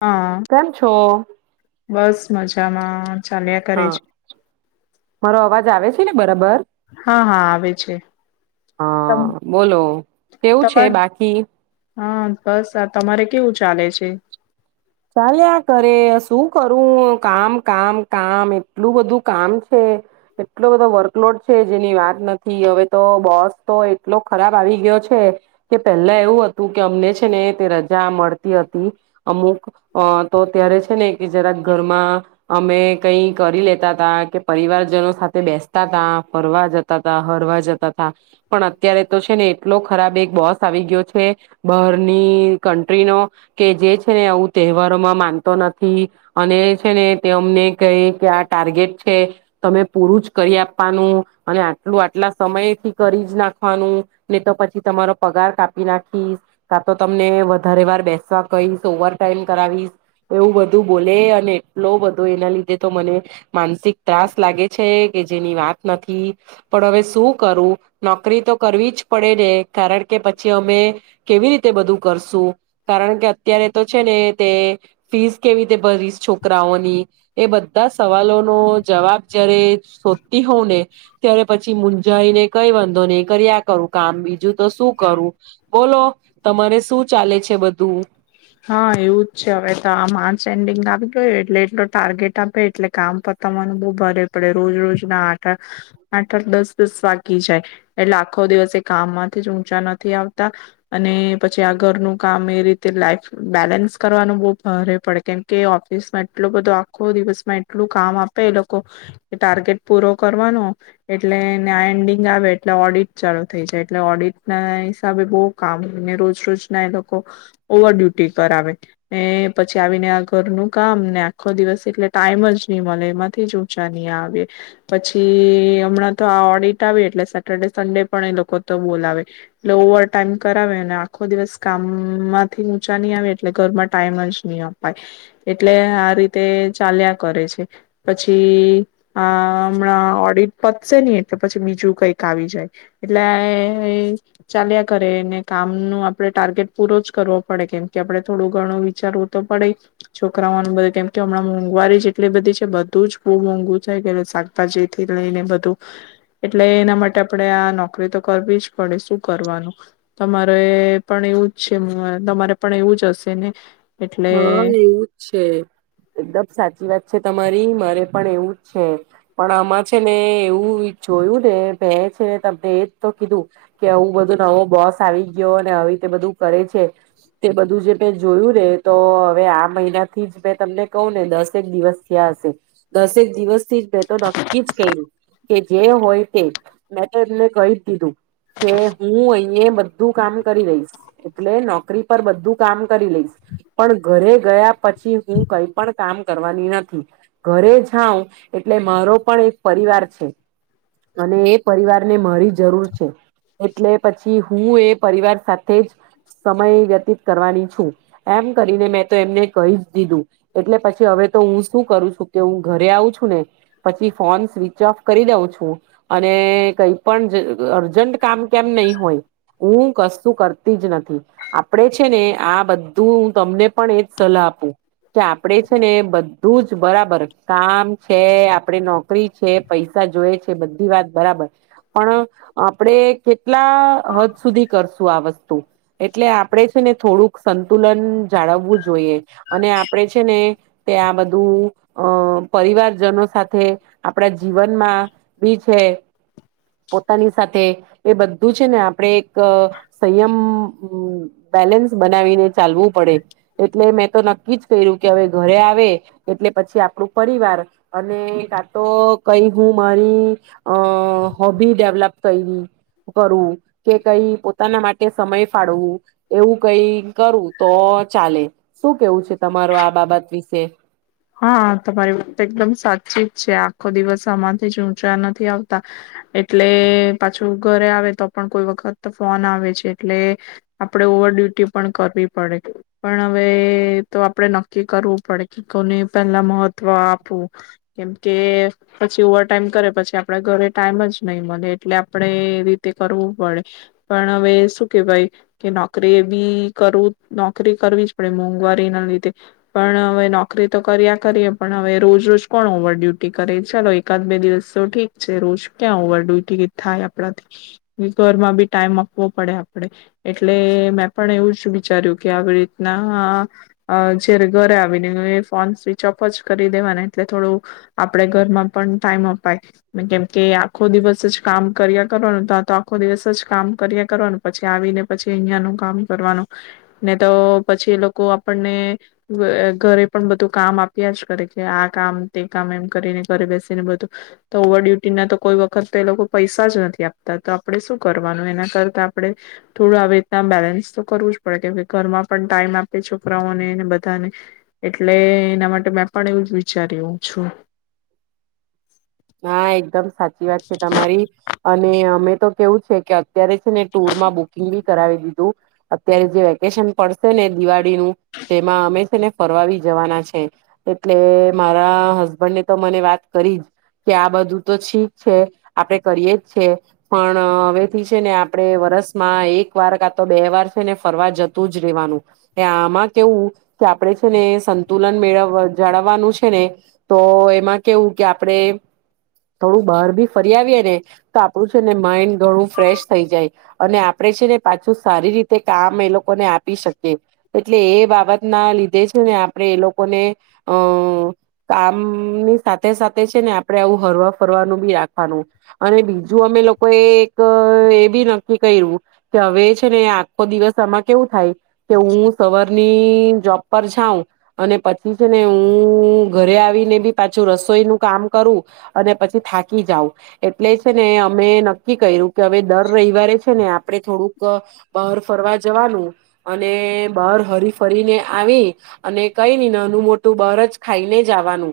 હા કેમ છો? બસ મજામાં. ચાલ્યા કરે હા, છે મારો અવાજ આવે છે ને બરાબર? હા હા આવે છે તમ હા બોલો કેવું તમાર છે બાકી હા, બસ આ તમારે કેવું ચાલે છે? ચાલિયા કરે શું કરું કામ કામ કામ એટલું બધું કામ છે એટલો બધો વર્કલોડ છે જેની વાત નથી હવે તો બોસ તો એટલો ખરાબ આવી ગયો છે કે પેલા એવું હતું કે અમને છે ને તે રજા મળતી હતી અમુક અ તો ત્યારે છે ને કે જરાક ઘરમાં, અમે કઈ કરી લેતા તા કે પરિવારજનો સાથે બેસતા તા ફરવા જતા તા હરવા જતા તા, પણ અત્યારે તો છે, ને એટલો ખરાબ એક બોસ આવી ગયો છે બહારની કન્ટ્રીનો કે જે છે ને આવું તહેવારોમાં માનતો નથી, અને છે ને તે અમને કહે કે આ ટાર્ગેટ છે, તમે પૂરું જ કરી આપવાનું, અને આટલું આટલા સમયથી કરી જ નાખવાનું, ને તો પછી તમારો પગાર કાપી નાખીશ, કા તો તમને વધારે વાર બેસવા કહીશ ઓવર ટાઈમ કરાવીશ, એવું બધું બોલે અને લો વધો એના લીધે તો મને, માનસિક ત્રાસ લાગે છે, કે જેની વાત નથી, પણ હવે શું કરું નોકરી તો કરવી જ પડે ને કારણ કે પછી અમે, કેવી રીતે બધું કરશું, કારણ કે અત્યારે તો છે ને તે, ફીસ કેવી રીતે ભરીશ છોકરાઓની, એ બધા સવાલો નો જવાબ જયારે શોધતી હોઉ ને, ત્યારે પછી મુંઝાઈને કઈ વાંધો ને કરી આ કરું કામ બીજું તો શું કરું, બોલો તમારે શું ચાલે છે બધું? હા એવું જ છે હવે તો આમાંચ એન્ડિંગ આપ ગયો એટલે એટલો ટાર્ગેટ આપે એટલે કામ પ તમાનું બહુ ભારે પડે રોજ રોજ ના આઠ આઠ, આઠ દસ દસ વાગી જાય, એટલે આખો દિવસ એ કામમાંથી જ ઊંચા નથી આવતા, અને પછી આ ઘરનું કામ એ રીતે લાઈફ બેલેન્સ કરવાનું બહુ ભારે પડે કેમ કે ઓફિસમાં એટલો બધો આખો દિવસમાં એટલું કામ આપે એ લોકો, કે ટાર્ગેટ પૂરો કરવાનો, એટલેને આ એન્ડિંગ આવે એટલે ઓડિટ ચાલુ થઈ જાય એટલે ઓડિટ ના હિસાબે બહ કામ હોયને, રોજ રોજ ના એ લોકો ઓવર ડ્યુ કરાવે પછી આવીને આ ઘરનું કામ ને આખો દિવસ એટલે ટાઈમ જ નહી મળે એમાંથી જ ઊંચા નહી આવે પછી હમણાં તો આ ઓડિટ આવે એટલે સેટરડે સન્ડે પણ એ લોકો તો બોલાવે એટલે ઓવર ટાઈમ કરાવે આખો દિવસ કામમાંથી ચા નહી આવે એટલે ઘરમાં ટાઈમ જ નહી અપાય, એટલે આ રીતે ચાલ્યા કરે છે, પછી આ હમણાં ઓડિટ પતશે નહ એટલે પછી બીજું કંઈક આવી જાય એટલે ચાલ્યા કરે ને કામ ન આપડ ટાર્ગેટ પૂરો જ કરવો. પડે કેમ કે આપડે થોડું ઘણું વિચારવું તો પડે, છોકરાઓનું બધું કેમ કે હમણાં મોંઘવારી જેટલી બધી છે બધું જ બહુ મોંઘું થાય ગય શાકભાજીથી લઈને બધું, એટલે એના માટે આપડે આ નોકરી તો કરવી જ પડે શું કરવાનું, તમારે પણ એવું જ છે. તમારે પણ એવું જ હશે ને એટલે હા એવું જ છે, એકદમ સાચી વાત છે. તમારી મારે પણ એવું જ છે, પણ આમાં છે ને એવું જોયું ને ભ છે ને તમને એજ તો કીધું, કે આવું બધું નવો બોસ આવી ગયો અને આવી તે બધું કરે છે, તે બધું જે મે જોયું ને તો હવે આ મહિના થી જ મેં તમને કહ ને દસેક દિવસ થયા હશે, દસેક દિવસ થી જ મેં તો નક્કી જ ક્યું કે જે હોય તે મેં તો એમને કહી જ દીધું કે હું અહી એ બધું કામ કરી લઈશ, એટલે નોકરી પર બધું કામ કરી લઈશ. પણ ઘરે ગયા પછી હું કઈ પણ કામ કરવાની નથી, ઘરે જાઉં એટલે મારો પણ એક પરિવાર છે, અને એ પરિવારને મારી જરૂર છે. એટલે પછી હું એ પરિવાર સાથે જ સમય વ્યતીત કરવાની છું. એમ કરીને મેં તો એમને કહી જ દીધું, એટલે પછી હવે તો હું શું કરું છું કે હું ઘરે આવું છું ને, પછી ફોન સ્વિચ ઓફ કરી દઉં છું અને કઈ પણ અર્જન્ટ કામ કેમ નહી હોય હું કશું કરતી જ નથી, આપણે છે ને આ બ તું હું તમને પણ એજ સલાહ આપું. કે આપડે છે ને બધ રુંજ બરાબર કામ છે આપડે નોકરી છે પૈસા જોય છે બધી વાત બરાબર. પણ આપણેે કેટલા હદ સુધી કરશું આ વસ્તુ? એટલે આપડે ને થોડુંક તુલન જાળવવું જોઈએ, અને આપડે છે ને, તે આ બધું અ પરિવારજનો સાથે, આપડા જીવનમાં બી છે, પોતાની સાથે એ બધું છે ને આપણે એક સંયમ બેલેન્સ બનાવીને ચાલવું પડે, એટલે મેં તો ન જ કર્યું કે હવે ઘરે આવે, એટલે પછી આપણું પરિવાર- અને કા તો કઈ હું મારી, અ હોબી ડેવલપ કરવી કરું કે કઈ પોતાના માટે સમય ફાળવું, એવું કઈ કરું. તો ચાલે, શું કેવું છે તમારો આ બાબત વિશે? હા તમારી વાત એકદમ સાચી જ છે આખો દિવસ આમાંથી જ ઊંચા નથી આવતા, એટલે પાછું ઘરે આવે તો પણ કોઈ વખત ફોન આવે છે એટલે, આપડ ઓવર ડ્યુટી પણ કરવી પડે, પણ હવે તો આપણેે નક્કી કરવું પડે પલા મહત્વ આપવું, કેમકે પછી ઓવર ટાઈમ કરે પછી આપણે ઘરે ટાઈમ જ નહી મળે, એટલે આપણે એ રીતે કરવું પડે, પણ હવે શું કેહેવાય કે નોકરી એ બી કરવું નોકરી કરવી જ પડે મોંઘવારી ના લીધે, પણ હવે નો ોકરી તો કર્યા કરીએ પણ હવે રોજ રોજ કોણ ઓવર ડ્યુટી કરે ચાલો એકાદ બે દિવસ તો ઠીક છે રોજ ક્યાં ઓવર ડ્યુટી થાય આપણાથી, ઘરમાં બી ટાઈમ આપવો પડે આપણે, એટલે મેં પણ એવું જ વિચાર્યું કે આવી રીતના જારે ઘરે આવીને ફોન સ્વિચ ઓફ જ કરી દેવાના એટલે થોડું, આપે ઘરમાં પણ ટાઈમ અપાય, કેમ કે આખો દિવસ જ કામ કર્યા કરવાનું ત તો આખો દિવસ જ કામ કર્યા કરવાનું પછી આવીને પછી અહિયાયાનું કામ કરવાનું, ને તો પછી એ લોકો આપણને ઘરે પણ બધું કામ આપ્યા જ કરે કે આ કામ તે કામ એમ કરીને ઘરે બેસીને બધું, તો ઓવર ડ્યુટીના તો કોઈ વખત તો એ લોકો પૈસા જ નથી આપતા તો આપણે શું કરવાનું એના કરતા આપણે, થોડું આવી રીતના બેલેન્સ તો કરવું જ પડે કે ઘરમાં પણ ટાઈમ આપે છોકરાઓને બધાને એટલે એના માટે મેં પણ એવું જ વિચાર્યું છું. હા એકદમ સાચી વાત છે તમારી, અને અમે તો કેવું છે કે આ અત્યારે છે ને ટુર માં બુકિંગ બ કરાવી દીધું, અત્યારે જે વેકેશન પડશે ને દિવાળીનું, તેમાં હમે છે ને ફરવાવી જવાના છે, એટલે મારા હસબન્ડ ને તો મને વાત કરી જ કે આ બધું તો છીક છે, આપડણે કરીએ જ છે પણ હવેથી છે ને આપણેે વરસમાં એક વાર કા તો બે વાર છે ને ફરવા જતું જ રહેેવાનું, આમાં કેવું કે આપણે છે ને સંતુલન મેળવ જાળવવાનું છે ને, તો એમાં કેવું કે આપણે થોડું બહાર ભી ફરી આવીએે ને, તો આપડું છે ને માઈન્ડ ઘણું ફ્રેશ થઈ જાય, અને આપડે છે ને પાછું સારી રીતે કામ એ લોકો લોકોને આપી શકે, એટલે એ બા બાબત ના લીધે છે ને આપણે એ લોકોને, અ કામ ની સાથે સાથે છે ને આપ આપ આવું હરવા ફરવાનું બી રાખવાનું, અને બીજું અમે લોકો એ એક એ નક્કી કર્યું કે હવે છે ને આખો દિવસ આમાં કેવું થાય કે હું સવારની જોબ પર જાઉં, અને પછી છે ને હું ઘરે આવીને બી પાછું રસોઈનું કામ કરું, અને પછી થાકી જઉ, એટલે છે ને અમે નક્કી કર્યું કે હવે દર રવિવારે છે ને આપ આપે થોડુંક, બહાર ફરવા જવાનું અને બહાર હરી ફરીને આવી, અને કઈ ન નાનું મોટું બહાર જ ખાઈને જવાનુ.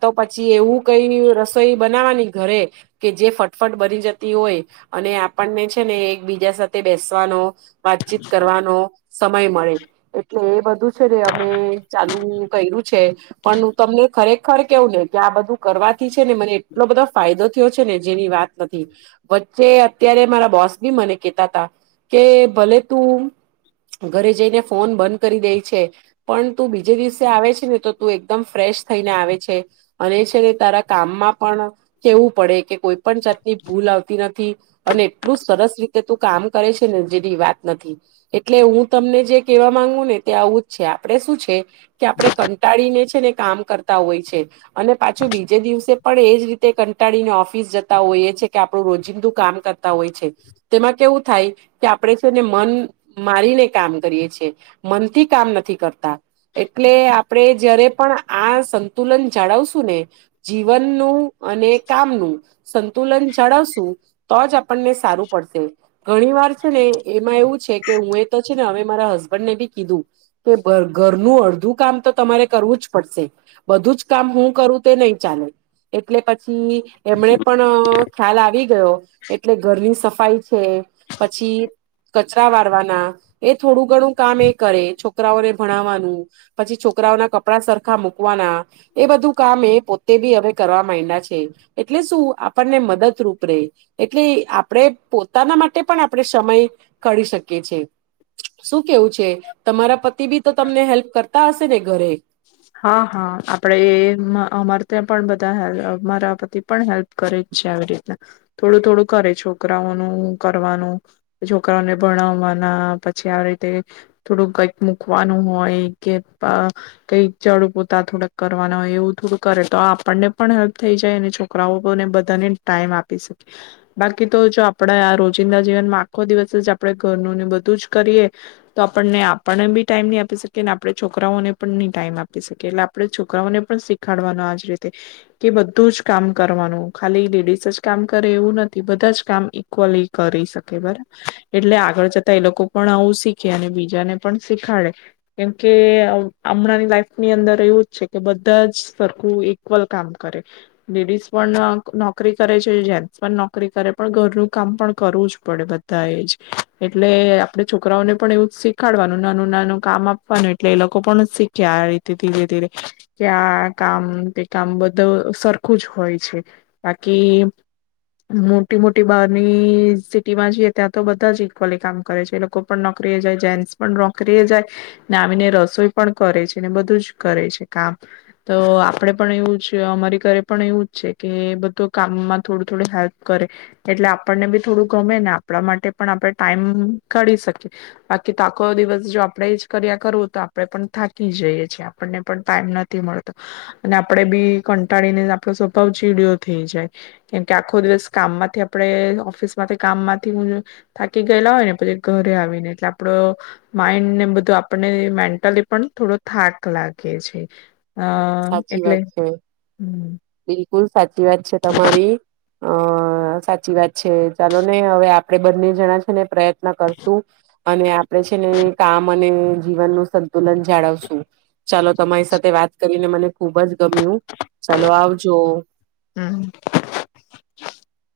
તો પછી એવું કઈ રસોઈ બનાવાની ઘરે, કે જે ફટફટ બની જતી હોય, અને આપણને છે ને એકબીજા સાથે બેસવાનો વાતચીત કરવાનો સમય મળે. એટલે એ બધું છે ને અમે ચાલુ કર્યું છે, પણ હું તમને ખરેખર કેવું ને કે આ બધું કરવાથી છે ને મને એટલો બધો ફાયદો થયો છે ને જેની વાત નથી, વચ્ચે ત્યારે મારા બોસ બી મને કેતા તા કે ભલે તું ઘરે જઈને ફોન બંધ કરી દે છે, પણ તું બીજે દિવસે આવે છે ને તો તું એકદમ ફ્રેશ થઈને આવે છે, અને છે તારા કામમાં પણ કેવું પડે કે કોઈ પણ જાતની ભૂલ આવતી નથી, અને એટલું સરસ રીતે તું કામ કરે છે ને જેની વાત નથી, એટલે હું તમને જે કેવા માંગવુ ને તે આવું જ છે આપડણે શું છે, કે આપણે કંટાળીને છે ને કામ કરતા હોય છે, અનેછ પણ એજ રીતે કંટાળીને ઓફિસ જતા હોઈએ છે કે આપણું રોજિંદુ કામ કરતા હોય છે, તેમાં કેવું થાય, કે આપણે છે ને મન મારીને કામ કરીએ છે, મનથી કામ નથી કરતા, એટલે આપણે જયારે પણ આ સંતુલન જાળવશું ને જીવન નું અને કામનું સંતુલન ચડવશું તો જ આપણને સારું પડશે ઘણી વાર છે ને એમાં એવું છે કે હું એ તો છે ને હવે મારા હસબન્ડને બી કીધું કે ઘરનું અડધું કામ તો તમારે કરવું જ પડશે બધું જ કામ હું કરું તે નહી ચાલે એટલે પછી. ની એમણે પણ ખ્યાલ આવી ગયો એટલે ઘરની સફાઈ છે પછી કચરા વારવાના એ થોડું ગણું કામ એ કરે છોકરાઓને ભણાવવાનું પછી છોકરાઓના કપડા સરખા મૂકવાના એ બધું કામ એ પોતે બી હવે કરવા માંડા છે એટલે શું આપણને મદદરૂપ રે એટલે આપણે પોતાના માટે પણ આપણે સમય કાઠી શકીએ છે શું કેવું છે તમારા પતિ બી તો તમને હેલ્પ કરતા હશે ને ઘરે હા હા આપડે એ અમાર ત્યાં પણ બધા હેલ્પ મારા પતિ પણ હેલ્પ કરે જ છે આવી રીતના થોડું થોડું કરે છોકરાઓનું કરવાનું છોકરાઓને ભણાવવાના પછી આવી રીતે થોડું કઈક મૂકવાનું હોય કે કઈ જાડુ પોતા થોડાક કરવાના હોય એવું થોડું કરે તો આપણને પણ હેલ્પ થઈ જાય અને છોકરાઓને બધાને ટાઈમ આપી શકે બાકી તો જો આપડા આ રોજિંદા જીવનમાં આખો દિવસ જ આપણે ઘરનુંને બધું જ કરીએ તો આપણને આપણને બી ટાઈમ નહી આપી શકીએ અને આપણે છોકરાઓને ટાઈમ આપી શકે એટલે આપણેે છોકરાઓને પણ શીખાડવાનું આજ રીતે કે બધું જ કામ કરવાનું ખાલી લેડીસ જ કામ કરે એવું નથી બધા જ કામ ઈક્વલી કરી શકે બરાબર એટલે આગળ જતા એ લોકો પણ આવું શીખે અને બીજાને પણ શીખાડે કેમકે હમણાંની લાઈફ ની અંદર એવું જ છે કે બધા જ સરખું ઇક્વલ કામ કરે લેડીઝ પણ નોકરી કરે છે જેન્ટ્સ પણ નોકરી કરે પણ ઘરનું કામ પણ કરવું જ પડે બધા એ જ એટલે આપે છોકરાઓને પણ એવું જ શીખાડવાનું નાનું નાનું કામ આપવાનું એટલે એ લોકો પણ શીખ આ રીતે ધીરે ધીરે કે આ કામ તે કામ બધું સરખું જ હોય છે બાકી મોટી મોટી બહારની સિટી માં જઈએ ત્યાં તો બધા જ ઈક્વલી કામ કરે છે લોકો પણ નોકરીએ જાય જેન્ટસ પણ નોકરીએ જાય ના આવીને રસોઈ. પણ કરે છે ને બધું જ કરે છે કામ તો આપણેે પણ એવું જ અમારી ઘરે પણ એવું જ છે કે બધું કામમાં થોડું થોડું હેલ્પ કરે એટલે આપણને બી થોડું ગમે ને આપણા માટે પણ આપણે ટાઈમ કાઢી શકે બાકી તોઆખ દિવસ જો આપણે જ કર્યા કરુંતા ઈ છી આપણને પણ ટાઈમ નથી મળતો અને આપડે બી કંટાળીને આપણો સ્વભાવ ચીડયો થઈ જાય કેમકે આખો દિવસ કામમાંથી આપણે ઓફિસ માંથી કામમાંથી હું થાકી ગયેલા હોય ને પછી ઘરે આવીને એટલે આપડ માઈન્ડ ને બધું આપને મે ટલી પણ થોડો થાક લાગે છે. હા સાચી એટલે વાત છે હમ બિલકુલ સાચી વાત છે તમારી અ સાચી વાત છે ચાલો ને હવે આપડે બંને જણા છે ને પ્રયત્ન કરશું અને આપે છે ને કામ અને જીવનનું સંતુલન જાળવશું ચાલો તમારી સાથે વાત કરીને મને ખુબ જ ગમ્યું ચાલો આવજો હમ